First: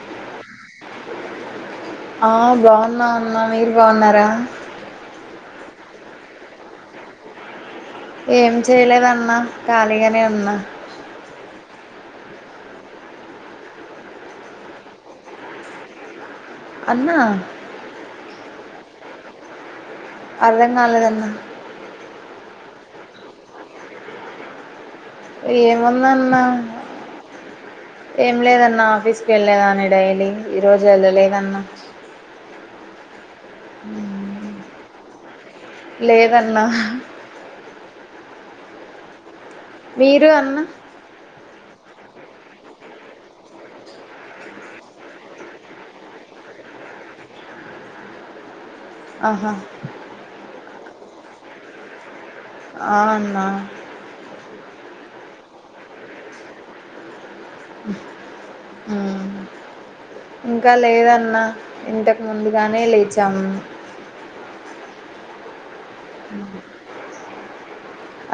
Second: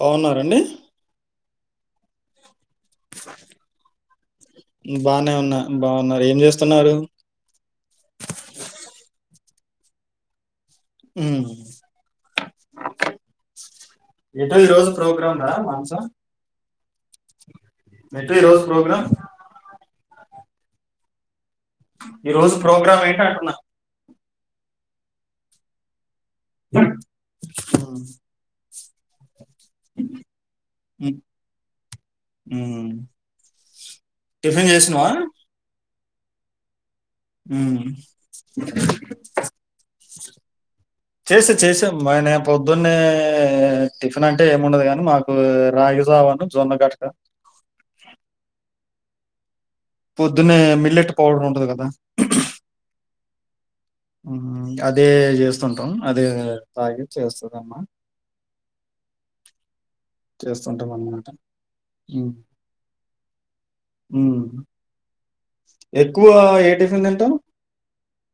బావున్నారా అండి ఆ బావున్నాం అన్నా మీరు బావున్నారా ఉ బానే ఉన్నా బావున్నరు ఏం చేస్తున్నారు ఏం చేయలేదు అన్నా ఖాళీగనే ఉన్నా ఉ ఎటో ఈ రోజు ప్రోగ్రామ్ రా మనసా అన్నా ఎటు ఈ రోజు ప్రోగ్రామ్ అర్ధం గాలేదన్న ఈ రోజు ప్రోగ్రామ్ ఏంటి అంటున్న ఏముందన్న హ్మ్. ఏం లేదన్నా ఆఫీస్కి వెళ్లిన డైలీ ఈ రోజు ఎల్లలేదన్న మ్ టిఫిన్ చేసినవా లేదన్నా ఉహు మీరు అన్న చేసా చేసా మ నా పొద్దున్నే టిఫిన్ అంటే ఏముండదు గనీ మాక్ రాగి జావా ఉన్ను జొన్న గట్కా ఆహా పొద్దున్నే మిల్లెట్ పౌడర్ ఉంటది గదా ఆ అన్నా అదే చేస్తుంటాం అదే తాగి చేస్తది అమ్మా ఉమ్ ఇంక చేస్తుంటాం అన్నమాట. లేదన్నా ఇంతకు ముందుగానే లేచాము ఉమ్ ఎక్కువా ఏ టిఫిన్ తింటారు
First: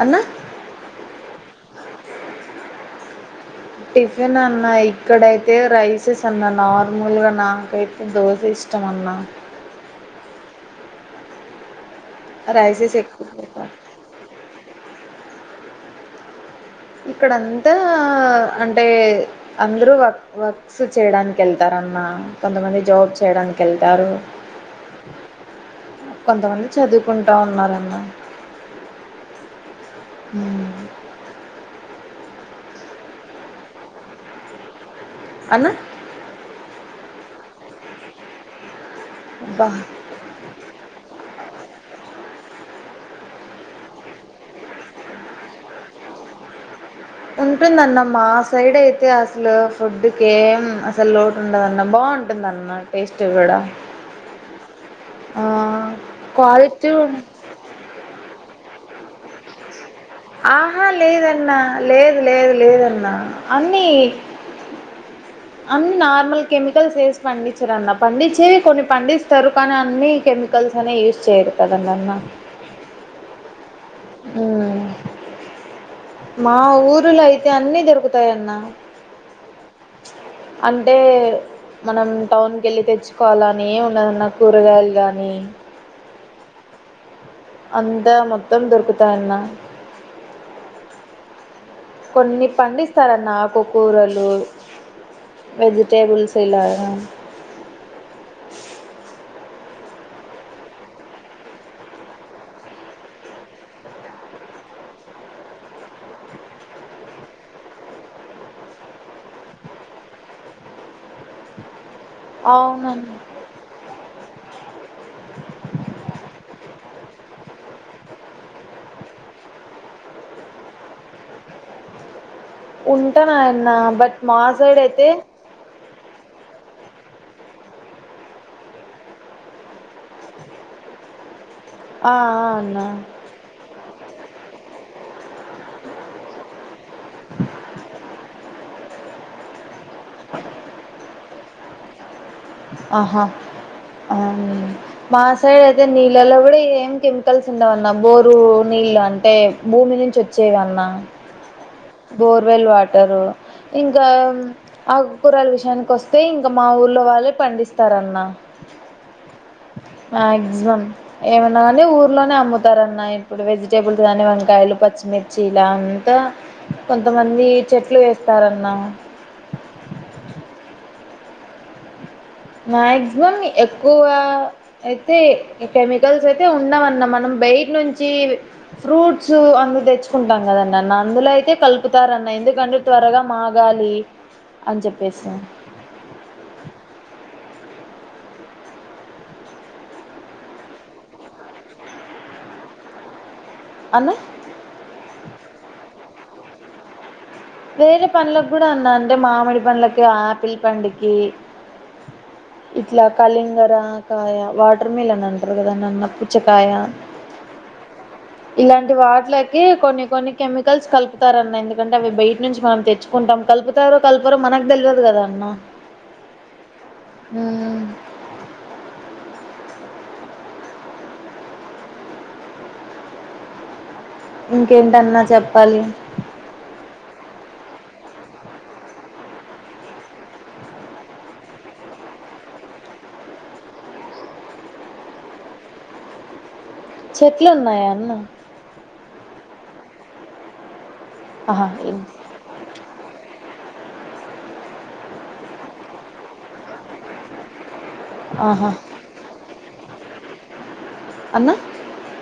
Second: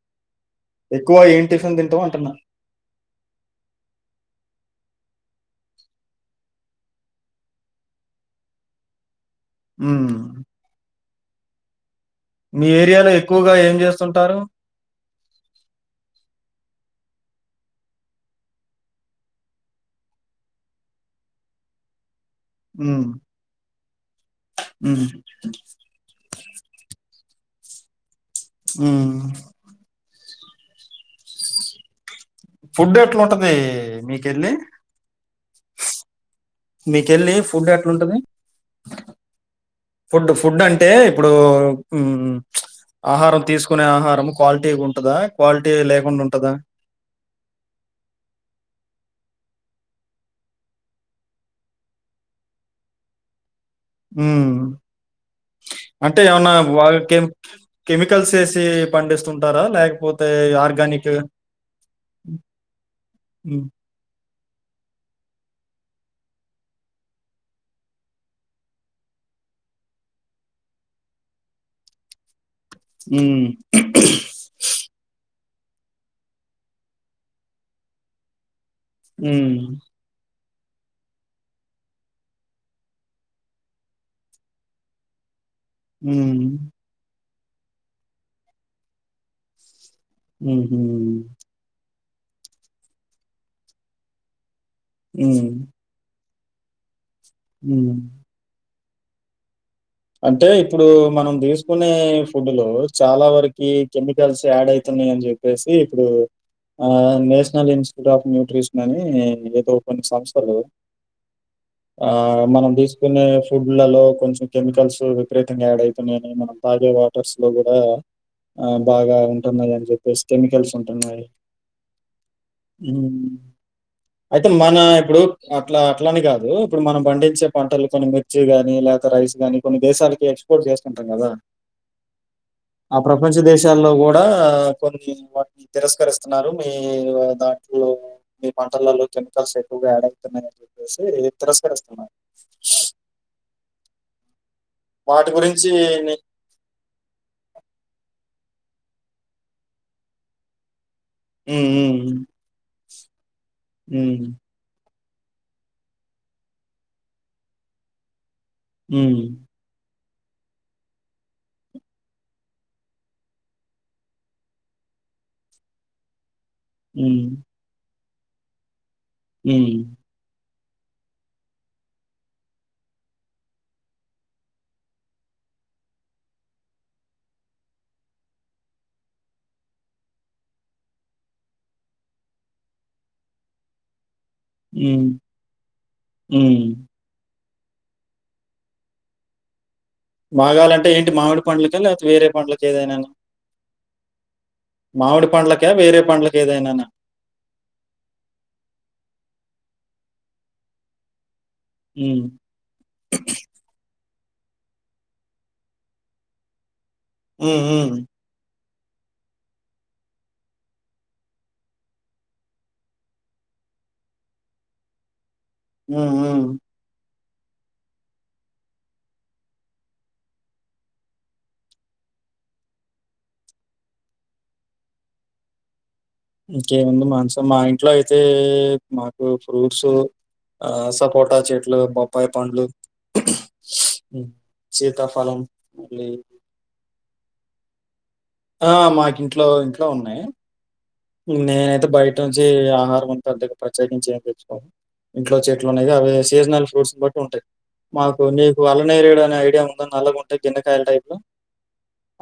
అన్న ఎక్కువ ఏం టిఫిన్ తింటవ్ అంటున్న టిఫిన్ అన్నా ఇక్కడైతే రైసెస్ అన్న నార్మల్ గా నాకైతే దోస ఇష్ ష్టం అన్నా ఉమ్ మీ రైసెస్ ఏరియాలో ఎక్కువ ఎక్కువగా ప్రిఫర్ ఏం చేస్తుంటారు ఇక్కడంతా అంటే అందరు వక్ వర్క్స్ చేయడానికి ఎళ్తారన్నా కొంతమంది ఉమ్, జాబ్ చేయడానికి ఎళ్తారు ఉమ్, కొంతమంది చదువుకుంటా ఉన్నారన్న ఉమ్ ఊ ఫుడ్ ఎట్లుంటదీ మీకెళ్ళి అన్నా మీకెళ్ళి ఫుడ్ ఎట్లుంటది అబ్బా ఫుడ్డు ఫుడ్డంటే ఇప్పుడు ఉమ్ ప్చ్ ఆహారం తీసుకునే ఆహారము క్వాలిటీగుంటదా క్వాలిటీ లేకుండ ఉంటదా ఉంటుందన్న మా సైడ్ అయితే అస్లు ఫుడ్డుకేం అసల్ లోటుండదన్న బాగుంట్ టుందన్న టేస్ట్ గూడ ఉమ్ అంటే ఏమన్నా క్వాలిటీ ఉం- వాళ్ళకేం కెమికల్స్ ఏసి పండిస్తుంటారా లేకపోత్ ఆహా లేదన్నా లేదు లేదు లేదన్నా ఉమ్, అన్నీ అన్ని నార్మల్ కెమికల్స్ వేసి పండిచ్చరన్న పండిచ్చేవి కొన్ని పండిస్తారు కాని అన్ని కెమికల్స్ అనే యూస్ చేయరు కదంనన్నా ఉమ్ ఉమ్ మా ఊరిలో అయితే అన్నీ దొరుకుతాయన్నా ఊమ్ అంటే మనం టౌన్ కెళ్ళి తెచ్చుకోవాలని ఏవున్నదన్నా కూరగాయల్ గాని ఉమ్ అంతా మొత్తం దొరుకుతాయన్న ఊహూ కొన్ని పండిస్తారన్న కుకూరలు ఉమ్. వెజి టేబుల్స్ ఇలాగా ఊ అంటే ఇప్పుడు మనం దీస్కునే ఫుడ్డులో చాలా వరకి కెమికల్స్ యాడైతున్నయని జెప్ ప్పేసి ఇప్పుడూ ఆ నేషనల్ ఇన్స్టిట్యూట్ ఆఫ్ న్యూట్రిషన్ అని ఏదో కొన్ని సంస్థలు ఆ మనం అవునన్న తీసుకునే ఫుడ్లలో కొంచం కెమికల్స్ [unintelligible] విపరీతంగా యాడైతున్నయని మనం తాగే వాటర్స్ లో గూడా ఆ బాగా ఉంటున్నాయి అని జెప్పేసి కెమికల్స్ ఉంటున్నాయి ఊమ్ ఉంటానయన్న బట్ మా అయితే సైడ్ మనా అయితే ఇప్పుడు అట్లా అట్లాని కాదు ఇప్పుడు మనం పండించే పంటలు కొని మిర్చి గాని లేక రైస్ దాన్నీ కొన్ని దేశాలకి ఎక్స్పోర్ట్ జేస్తుంటం గదా ఆ ఆ అన్నా మంచి దేశాల్లో గూడా కొన్ని వాట్ తిరస్కరిస్తున్నారు మీ దాంట్లో మీ పంటలల్లో కెమికల్స్ ఎక్కువగా యాడయితున్నాయని జెప్పేసి తిరస్కరిస్తున్నారు ఆహా ఆ మా వాటి గురించి సైడైతే ని నీళ్లల్లా గూడ ఏం కెమ్ కల్స్ ఉండవన్నా బోరు నీళ్ళు అంటే భూమి నుంచి వచ్చేవి అన్నా హ్మ్. బోర్వెల్ వాటరు ఇంకా హ్మ్. ఆకుకూరల్ విషయానికొస్తే ఇంక మా ఊళ్ళో వాళ్ళే పండిస్తారన్న ఉమ్ మాక్సిమమ్ ఏమన్న గాని ఊర్లోనే అమ్ముతారన్నా ఎప్పుడు వెజిటేబుల్స్ గాని వంకాయలు పచ్చిమిర్ ర్చిలంతా హ్మ్. కొంతమంది చెట్లు వేస్తారన్నా ఊమ్ మాక్సిమం ఎక్కువా అయితే ఇ కెమికల్స్ అయితే ఉండవన్న మనం బైటి నుంచి ఫ్రూట్స్ అందు తెచ్చుకుంటాం కదండి అన్న అందులో అయితే కలుపుతారన్న ఎందుకంటే త్వరగా మాగాలి అని ఉమ్ చెప్పేసి ఉమ్ మాగాలంటే ఏంటి మామిడి పండ్లుకా లేతే వేరే పండ్లుకి ఏదైనాన అన్న మావిడి పండ్లక వేరే పండ్లకు ఏదైనాన వేరే పండ్లకు కూడా ఉన్న అంటే మామిడి పండ్లకి ఆపిల్ పండుకి హ్మ్. ఇట్లా కళింగరా కాయ వాటర్ మిలన్ అంటారు కదనన్న పుచ్చకాయ ఉమ్ ఉమ్ ఇలాంటి వాట్లకి కొన్ని కొన్ని కెమికల్స్ కలుపుతారన్నా ఎందుకంటే అవి బయ్ నుంచి మనం తెచ్చుంటాం కలుపుతారో కల్పరొ మనక్ దెల్వదు గదా అన్న ఊ ఊ ఊ ఇంకేంటన్న చెప్పాలి ఇంకేముంది మాన్సా మా ఇంట్లో అయితే మాకు ఫ్రూట్సూ ఆ సపోటా చెట్లు బొప్పాయ్ పండ్లు ఉ శీతా ఫలం మళ్ళీ చెట్లు ఉన్నాయా అన్న ఆ మాకింట్లో ఇంట్లో ఉన్నాయ్ ఆహా నేనైతే ఇన్ బయటుంచి ఆహారం అంతా అద్దగా ప్రత్యేకించి ఏం తెచ్చుకోమ్ ఇంట్లో చెట్లు ఉన్నయ్ గా అవే సీజనల్ ఫ్రూట్స్ బట్టి ఉంటాయ్ మాకు నీకు ఆహా అళ్ళనేరెడు అనే ఐడియా ఉందా నల్లగుంటాయ్ గిన్నకాయల్ టైప్ లో అన్న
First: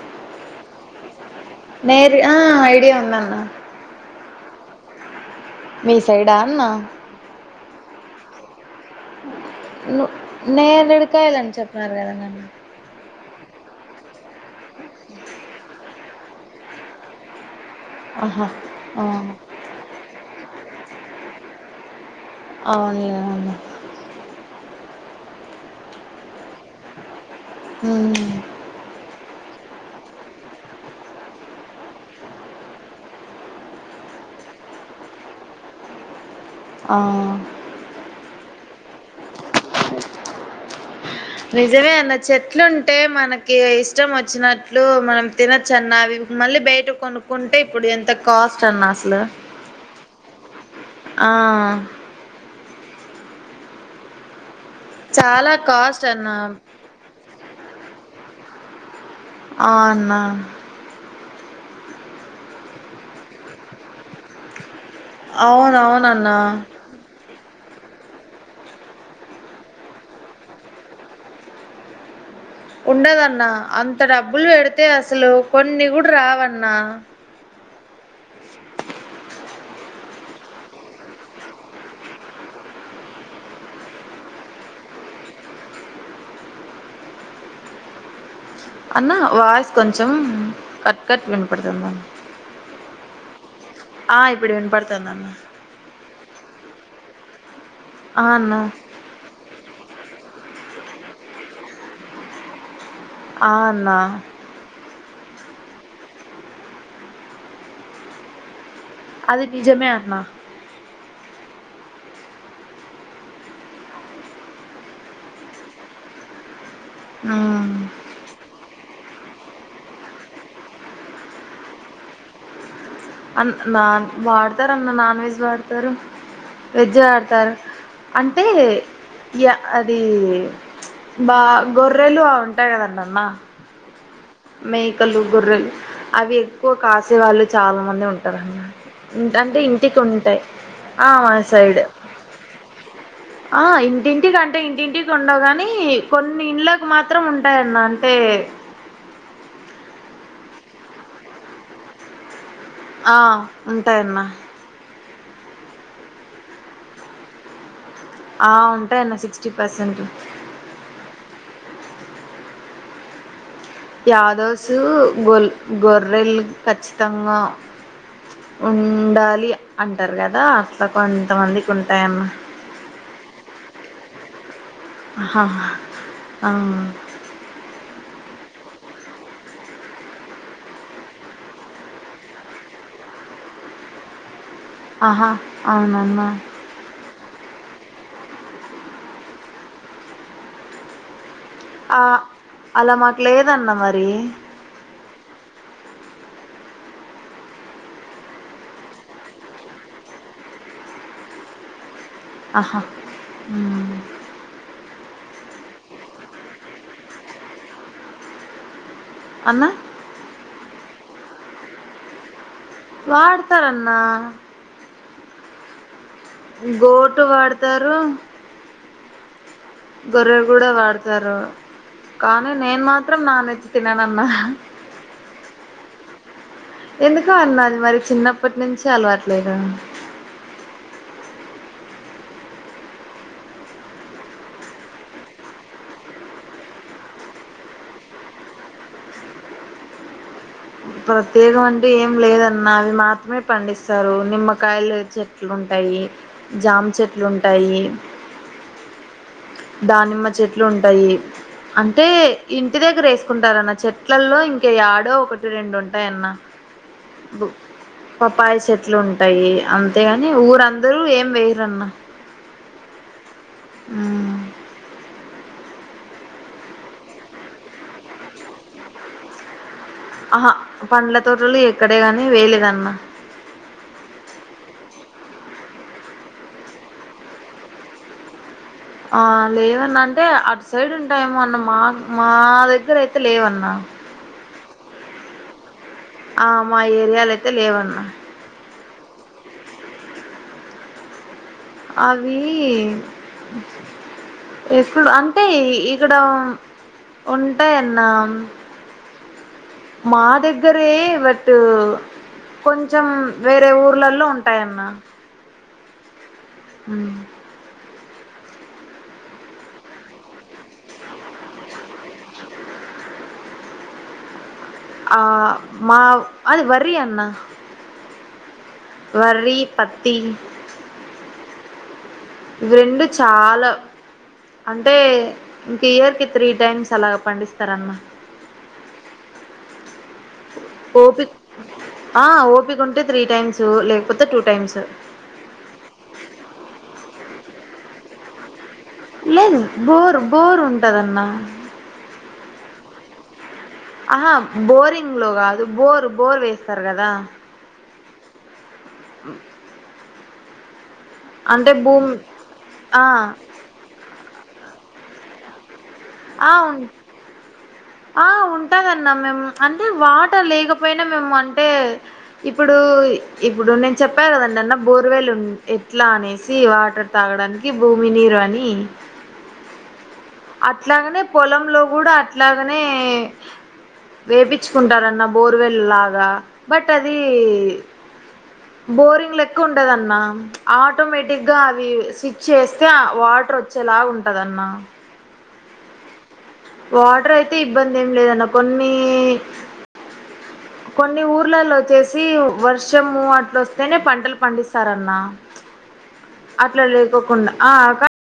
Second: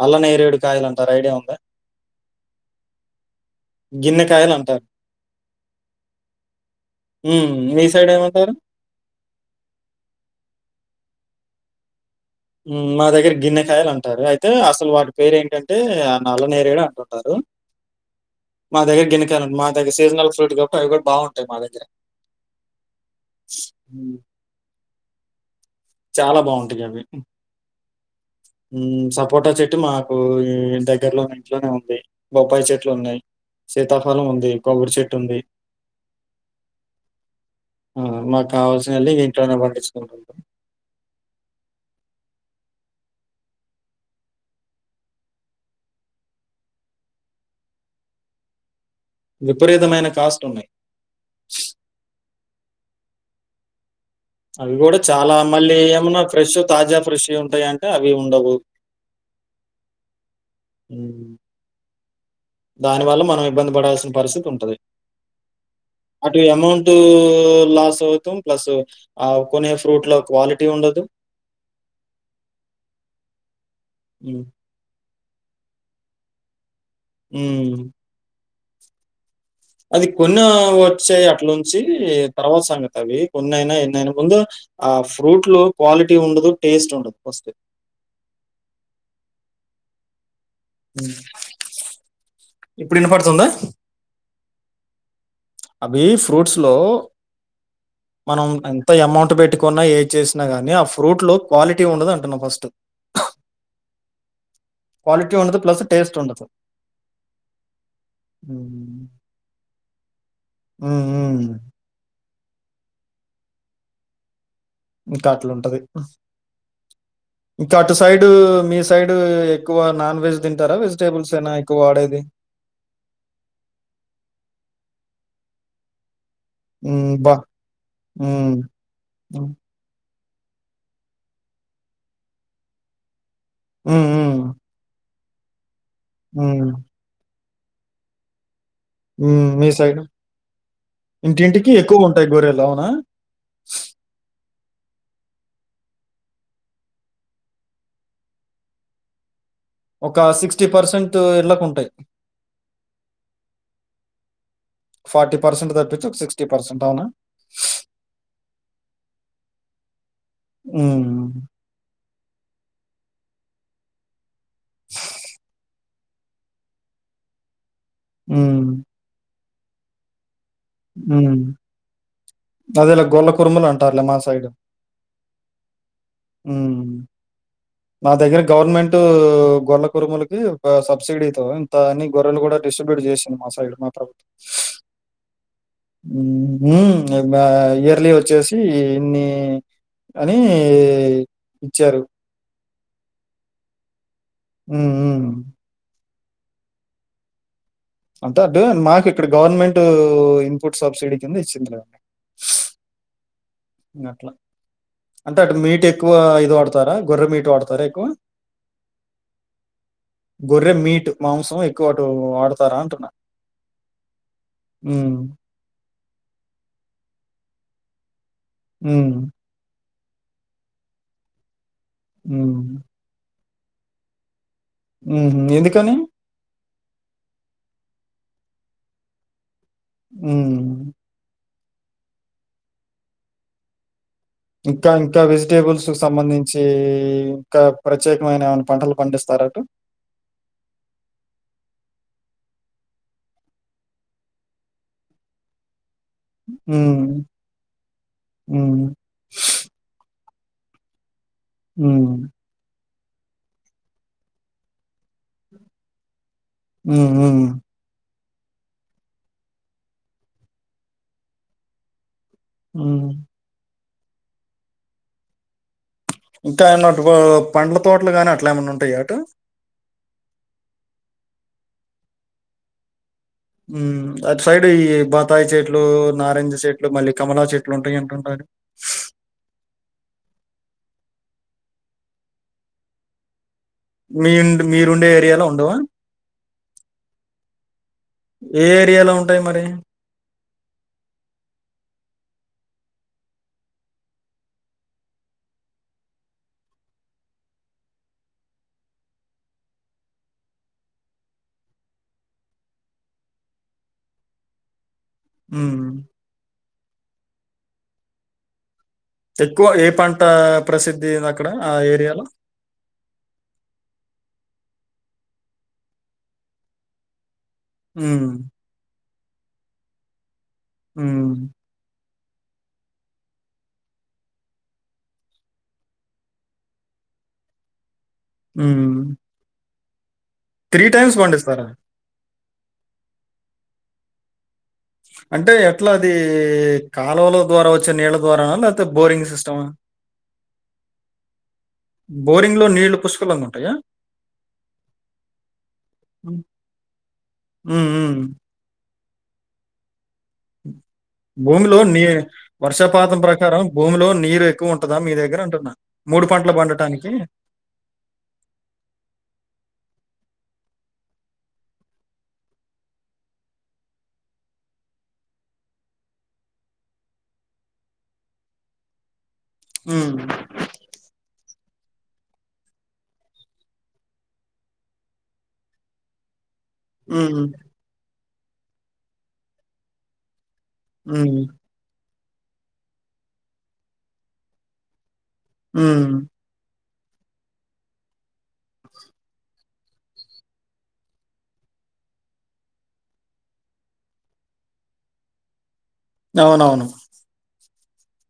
అల్లనేరేడు కాయలంటారు ఐడియా ఉందా నేరు ఆ ఐడియా ఉందన్నా గిన్నెకాయలంటార్ మీ సైడా అన్న ఊమ్ మీ సైడేమంటారు ను నేరేడుకాయలన్ చొప్పినారు గదన్న మీ మ్ మా దగ్గెర గిన్నెకాయలు అంటారు అయితే అసలు వాటి పేరు ఏంటంటే ఆ నల్ల నేరేడు అంటుంటారు ఆహా మా ఆ దగ్గెర గిన్నికాయలన్ మా దగ్గర సీజనల్ ఫ్రూట్ గప్ప అవి గుడా బావుంటాయ్ మా దగ్గెర అవుండ్లే అన్న ఊ చాలా బావుంటగి అవ్వీ ఉఊ ఊ సపోటా చెట్టు మాకు ఈ దగ్గర్లోనే ఇంట్లోనే ఉంది బొప్పాయి చెట్లు ఉన్నాయ్ సీతాఫలం ఉంది కొబ్బరి చెట్టు ఉంది ఆ ఆ మాక్కావాల్సిన అళ్ళి ఇగ ఇంట్లోనే పండించకుంటుం నిజమే అన్న చెట్లు ఉంటే మనకి ఇష్టం వచ్చినట్లు మనం తినొచ్చన్న అవి మళ్ళీ బెయిట కొనుక్కుంటే ఇప్పుడు ఎంత కాస్టన్నా అస్సలు విపరీతమైన కాస్టున్నాయ్ ఉ ఆ అవి గుడా చాలా మళ్ళీ కాస్ట్ ఏమన్నా అన్న ఫ్రెష్షు తాజా ఫ్రెష్ ఉంటాయ అంటే అవీ ఉండవు ఆ అన్నా ఊ దాని వల్ల మనం ఇబ్బంది బడాల్సిన పరిస్థితుంటది అవునవునన్నా టూ లాసవుతామ్ ప్లస్సు ఆ కొనే ఫ్రూట్ లో క్వాలిటీ ఉండదు ఉండదన్న అంత హ్మ్. డబ్బుల్ వెడితే అస్సలు కొన్ని గుడా రావన్న ఊ అది కొన్నా వొచ్చే అట్లుంచి తర్వాత్ సంగతవి కొన్నైన ఎన్నైనా ముందు ఆ ఫ్రూట్ లో క్వాలిటీ ఉండుదు టేస్టుండదు ఫస్టు అన్న వాయిస్ కొంచెం కట్ హ్మ్. కట్ వినపడుతది అన్న ఇప్పుడు ఇనపడుతుందా? ఆ ఇప్పుడు వినపడుతుందన్న అవి ఫ్రూట్స్ లో ఆ మనం అన్న అమౌంట్ పెటికోన్న ఏది చేసినా గానీ ఆ ఫ్రూట్ లో క్వాలిటీ ఉండదు అంటున్నా ఫస్ట్ ఆ అన్న క్వాలిటీ ఉండదు ప్లస్ టేస్ట్ ఉండదు అది నిజమే అన్నా ఉమ్ ఉమ్ ఇంకా అట్ల ఉంటది ఆ ఇంకా అటు సైడు మీ సైడు ఎక్కువ నాన్ వెజ్ తింటార వెజిటేబుల్స్ ఏనా ఎక్కువ వాడేది అన్ నాన్ వాడతరు అన్న నాన్ వెజ్ వాడతారు వెజ్జ్ హ్మ్. బా వాడతారు అంటే హ్మ్. హ్మ్. అది బాగ గొర్రెలు ఉంటాయి కదండి అన్న ఉ ఉ మేకలు గొర్రెలు అవి హ్మ్. ఎక్కువ కాసే వాళ్ళు చాల మంది ఉంటారు అన్న మ్మ్. అంటే మీ సైడ్ ఇంటికి ఉంటాయి ఆ మా ఇంటింటికి సైడ్ ఎక్కువ ఉంటాయి గొర్రెలు అవునా ఆ ఇంటింటికి అంటే ఇంటింటికి ఉండవు కానీ కొన్ని ఇండ్ళలకు మాత్రం ఉంటాయన్న అంటే ఒక సిక్స్టీ పర్సెంట్ ఇళ్ళకు ఉంటాయ్ ఆ ఉంటాయన్న ఫార్టీ పర్సెంట్ తప్పించి ఒక సిక్స్టీ పర్సెంట్ అవున ఆ ఉంటయి అన్న సిక్స్టీ పర్సెంట్ ఉమ్ యాదవ్సు గొల్ గొర్రెలు ఖచ్చితంగా ఉ మ్మ్. ఉండాలి అంటారు కదా అట్ల కొంతమందికి ఉంటాయన్న అదేలే గొల్ల కురుములు అంటారులే మా సైడు హా ఉ మా దగ్గర గవర్నమెంట్ గొర్ల కురుములకి సబ్సిడీతో ఇంత అని గొర్రెలు కూడా డిస్ట్రిబ్యూట్ చేసి మా సైడు మాత్రం [unintelligible] ఆహా అవునన్న ఉమ్ ఇయర్లీ వచ్చేసి ఇన్ని అని ఆ ఇచ్చారు అల మాకు లేదన్న మరి ఉమ్ ఉమ్ [unintelligible] మాకు ఇక్కడ గవర్నమెంట్ ఇన్పుట్ సబ్సిడీ కింద ఇచ్చింది [unintelligible] ఆహా ఉమ్ అట్ల అంటే అటు మీటు ఎక్కువ ఇది వాడతార గొర్ర మీటు వాడతార ఎక్కువ అన్న గొర్రె మీటు మాంసం ఎక్కువ అటు వా వాడుతారన్నా ఉ గోటు వాడతారు ఉ గొర్రె కూడ వాడతారు కానీ ఉమ్, నేను మాత్రం నాన్ వెజ్ తిననన్న మ్ ఎందుకని ఎందుకొ అన్న అది మరి చిన్నప్పటి నుంచి అలవాట్లేదు మ్ ఇంకా ఇంకా వెజిటేబుల్స్ కు సంబంధించి ఇంకా ప్రత్యేకమైన ఏమైనా పంటలు పండిస్తార అటు ప్రత్యేకం అంటే ఏం లేదన్న అవి మాత్రమే పండిస్తారు నిమ్మకాయలు చె ట్లు ఉంటాయి జామ ఉమ్, చెట్లు ఉంటాయి ఉమ్, దానిమ్మ చెట్లు ఉంటాయి అంటే ఉమ్, ఇంటి దగ్గర వేసుకుంటారన్న చెట్లల్లో ఇంక ఏడో ఒకటి రెండు ఉంటాయన్న మ్ మ్ పప్పయ చెట్లు ఉంటాయి అంతేగాని ఊరందరూ ఏం వేయరన్న మ్ మ్ ఇంకా ఏమన్న పండ్ల తోటలు గాని అట్లా ఏమన్నా ఉంటాయా అటు ఆహా పండ్ల తోటలు ఎక్కడే గాని వేయలేదన్న మ్ అటు సైడ్ ఈ బత్తాయి చెట్లు నారింజ చెట్లు మళ్ళీ కమలా చెట్లు ఉంటాయి అంటున్నారు ఆ లేవన్న అంటే అటు సైడు ఉంటాయేమో అన్న మా మా దగ్గర అయితే లేవన్న మీ మీరుండే ఏరియాలో ఉండవా ఆ మా ఏరియాల అయితే లేవన్నా ఏ ఏరియాలో ఉంటయి మరి అవీ ఎప్పుడ అంటే ఇక్కడ ఉంటాయన్నా మా దగ్గరే బట్ కొంచెం వేరే ఊర్లలో ఉంటాయన్న ఉమ్ మ్ ఎక్కువ ఏ పంట ప్రసిద్ధి ఉంది అక్కడ ఆ ఏరియాలో ఆ మా అది వరి అన్న మ్ వర్రి పత్తి మ్ రెండు చాలా అంటే ఇంక ఇయర్ కి త్రీ టైమ్స్ అలాగ పండిస్తారన్న మ్ ఓపిక్ పండిస్తారా? ఆ ఓపిక ఉంటే త్రీ టైమ్స్ లేకపోతే టూ టైమ్స్ అంటే ఎట్లా అది కాలువల ద్వారా వచ్చే నీళ్ళ ద్వారా లేక్ లేదు బోరు బోరు ఉంటదన్న బోరింగ్ లో నీళ్లు పుష్కలంగా ఉంటాయా ఆహా బోరింగ్లో కాదు బోరు బోర్ వేస్తారు కదా మ్ మ్ అంటే భూమిలో నీ భూమి ఆ వర్షపాతం ప్రకారం భూమిలో నీరు ఎక్కువ ఉంటదా మీ దగ్గర అంటున్నా మూడు ఆ పంటలు ఉం పండటానికి ఆ ఉంటాదన్న మేము అంటే వాటర్ లేకపోయినా మేము అంటే ఇప్పుడు ఇప్పుడు నేను చెప్పాను కదండి అన్న బోర్వెల్ ఎట్లా అనేసి వాటర్ తాగడానికి భూమి నీరు అని ఊమ్ అట్లాగనే పొలంలో కూడా అట్లాగనే వేపిచ్చుకుంటారన్న బోర్ వెల్లు లాగా బట్ అది హ్మ్. బోరింగ్ లెక్కుండదన్నా హ్మ్. ఆటోమేటిక్గా అవి స్విచ్ ఎస్తే అ వాటర్ వచ్చేలాగుంటదన్నా ఊమ్ వాటర్ అయితే ఇబ్బంది ఏం లేదన్న కొన్ని కొన్ని ఊర్లలో ఒచ్చేసి వర్షము అట్లోస్తేనే పంటలు పండిస్తారన్నా అట్ల అవునవును. లేకోకుండా ఆ అక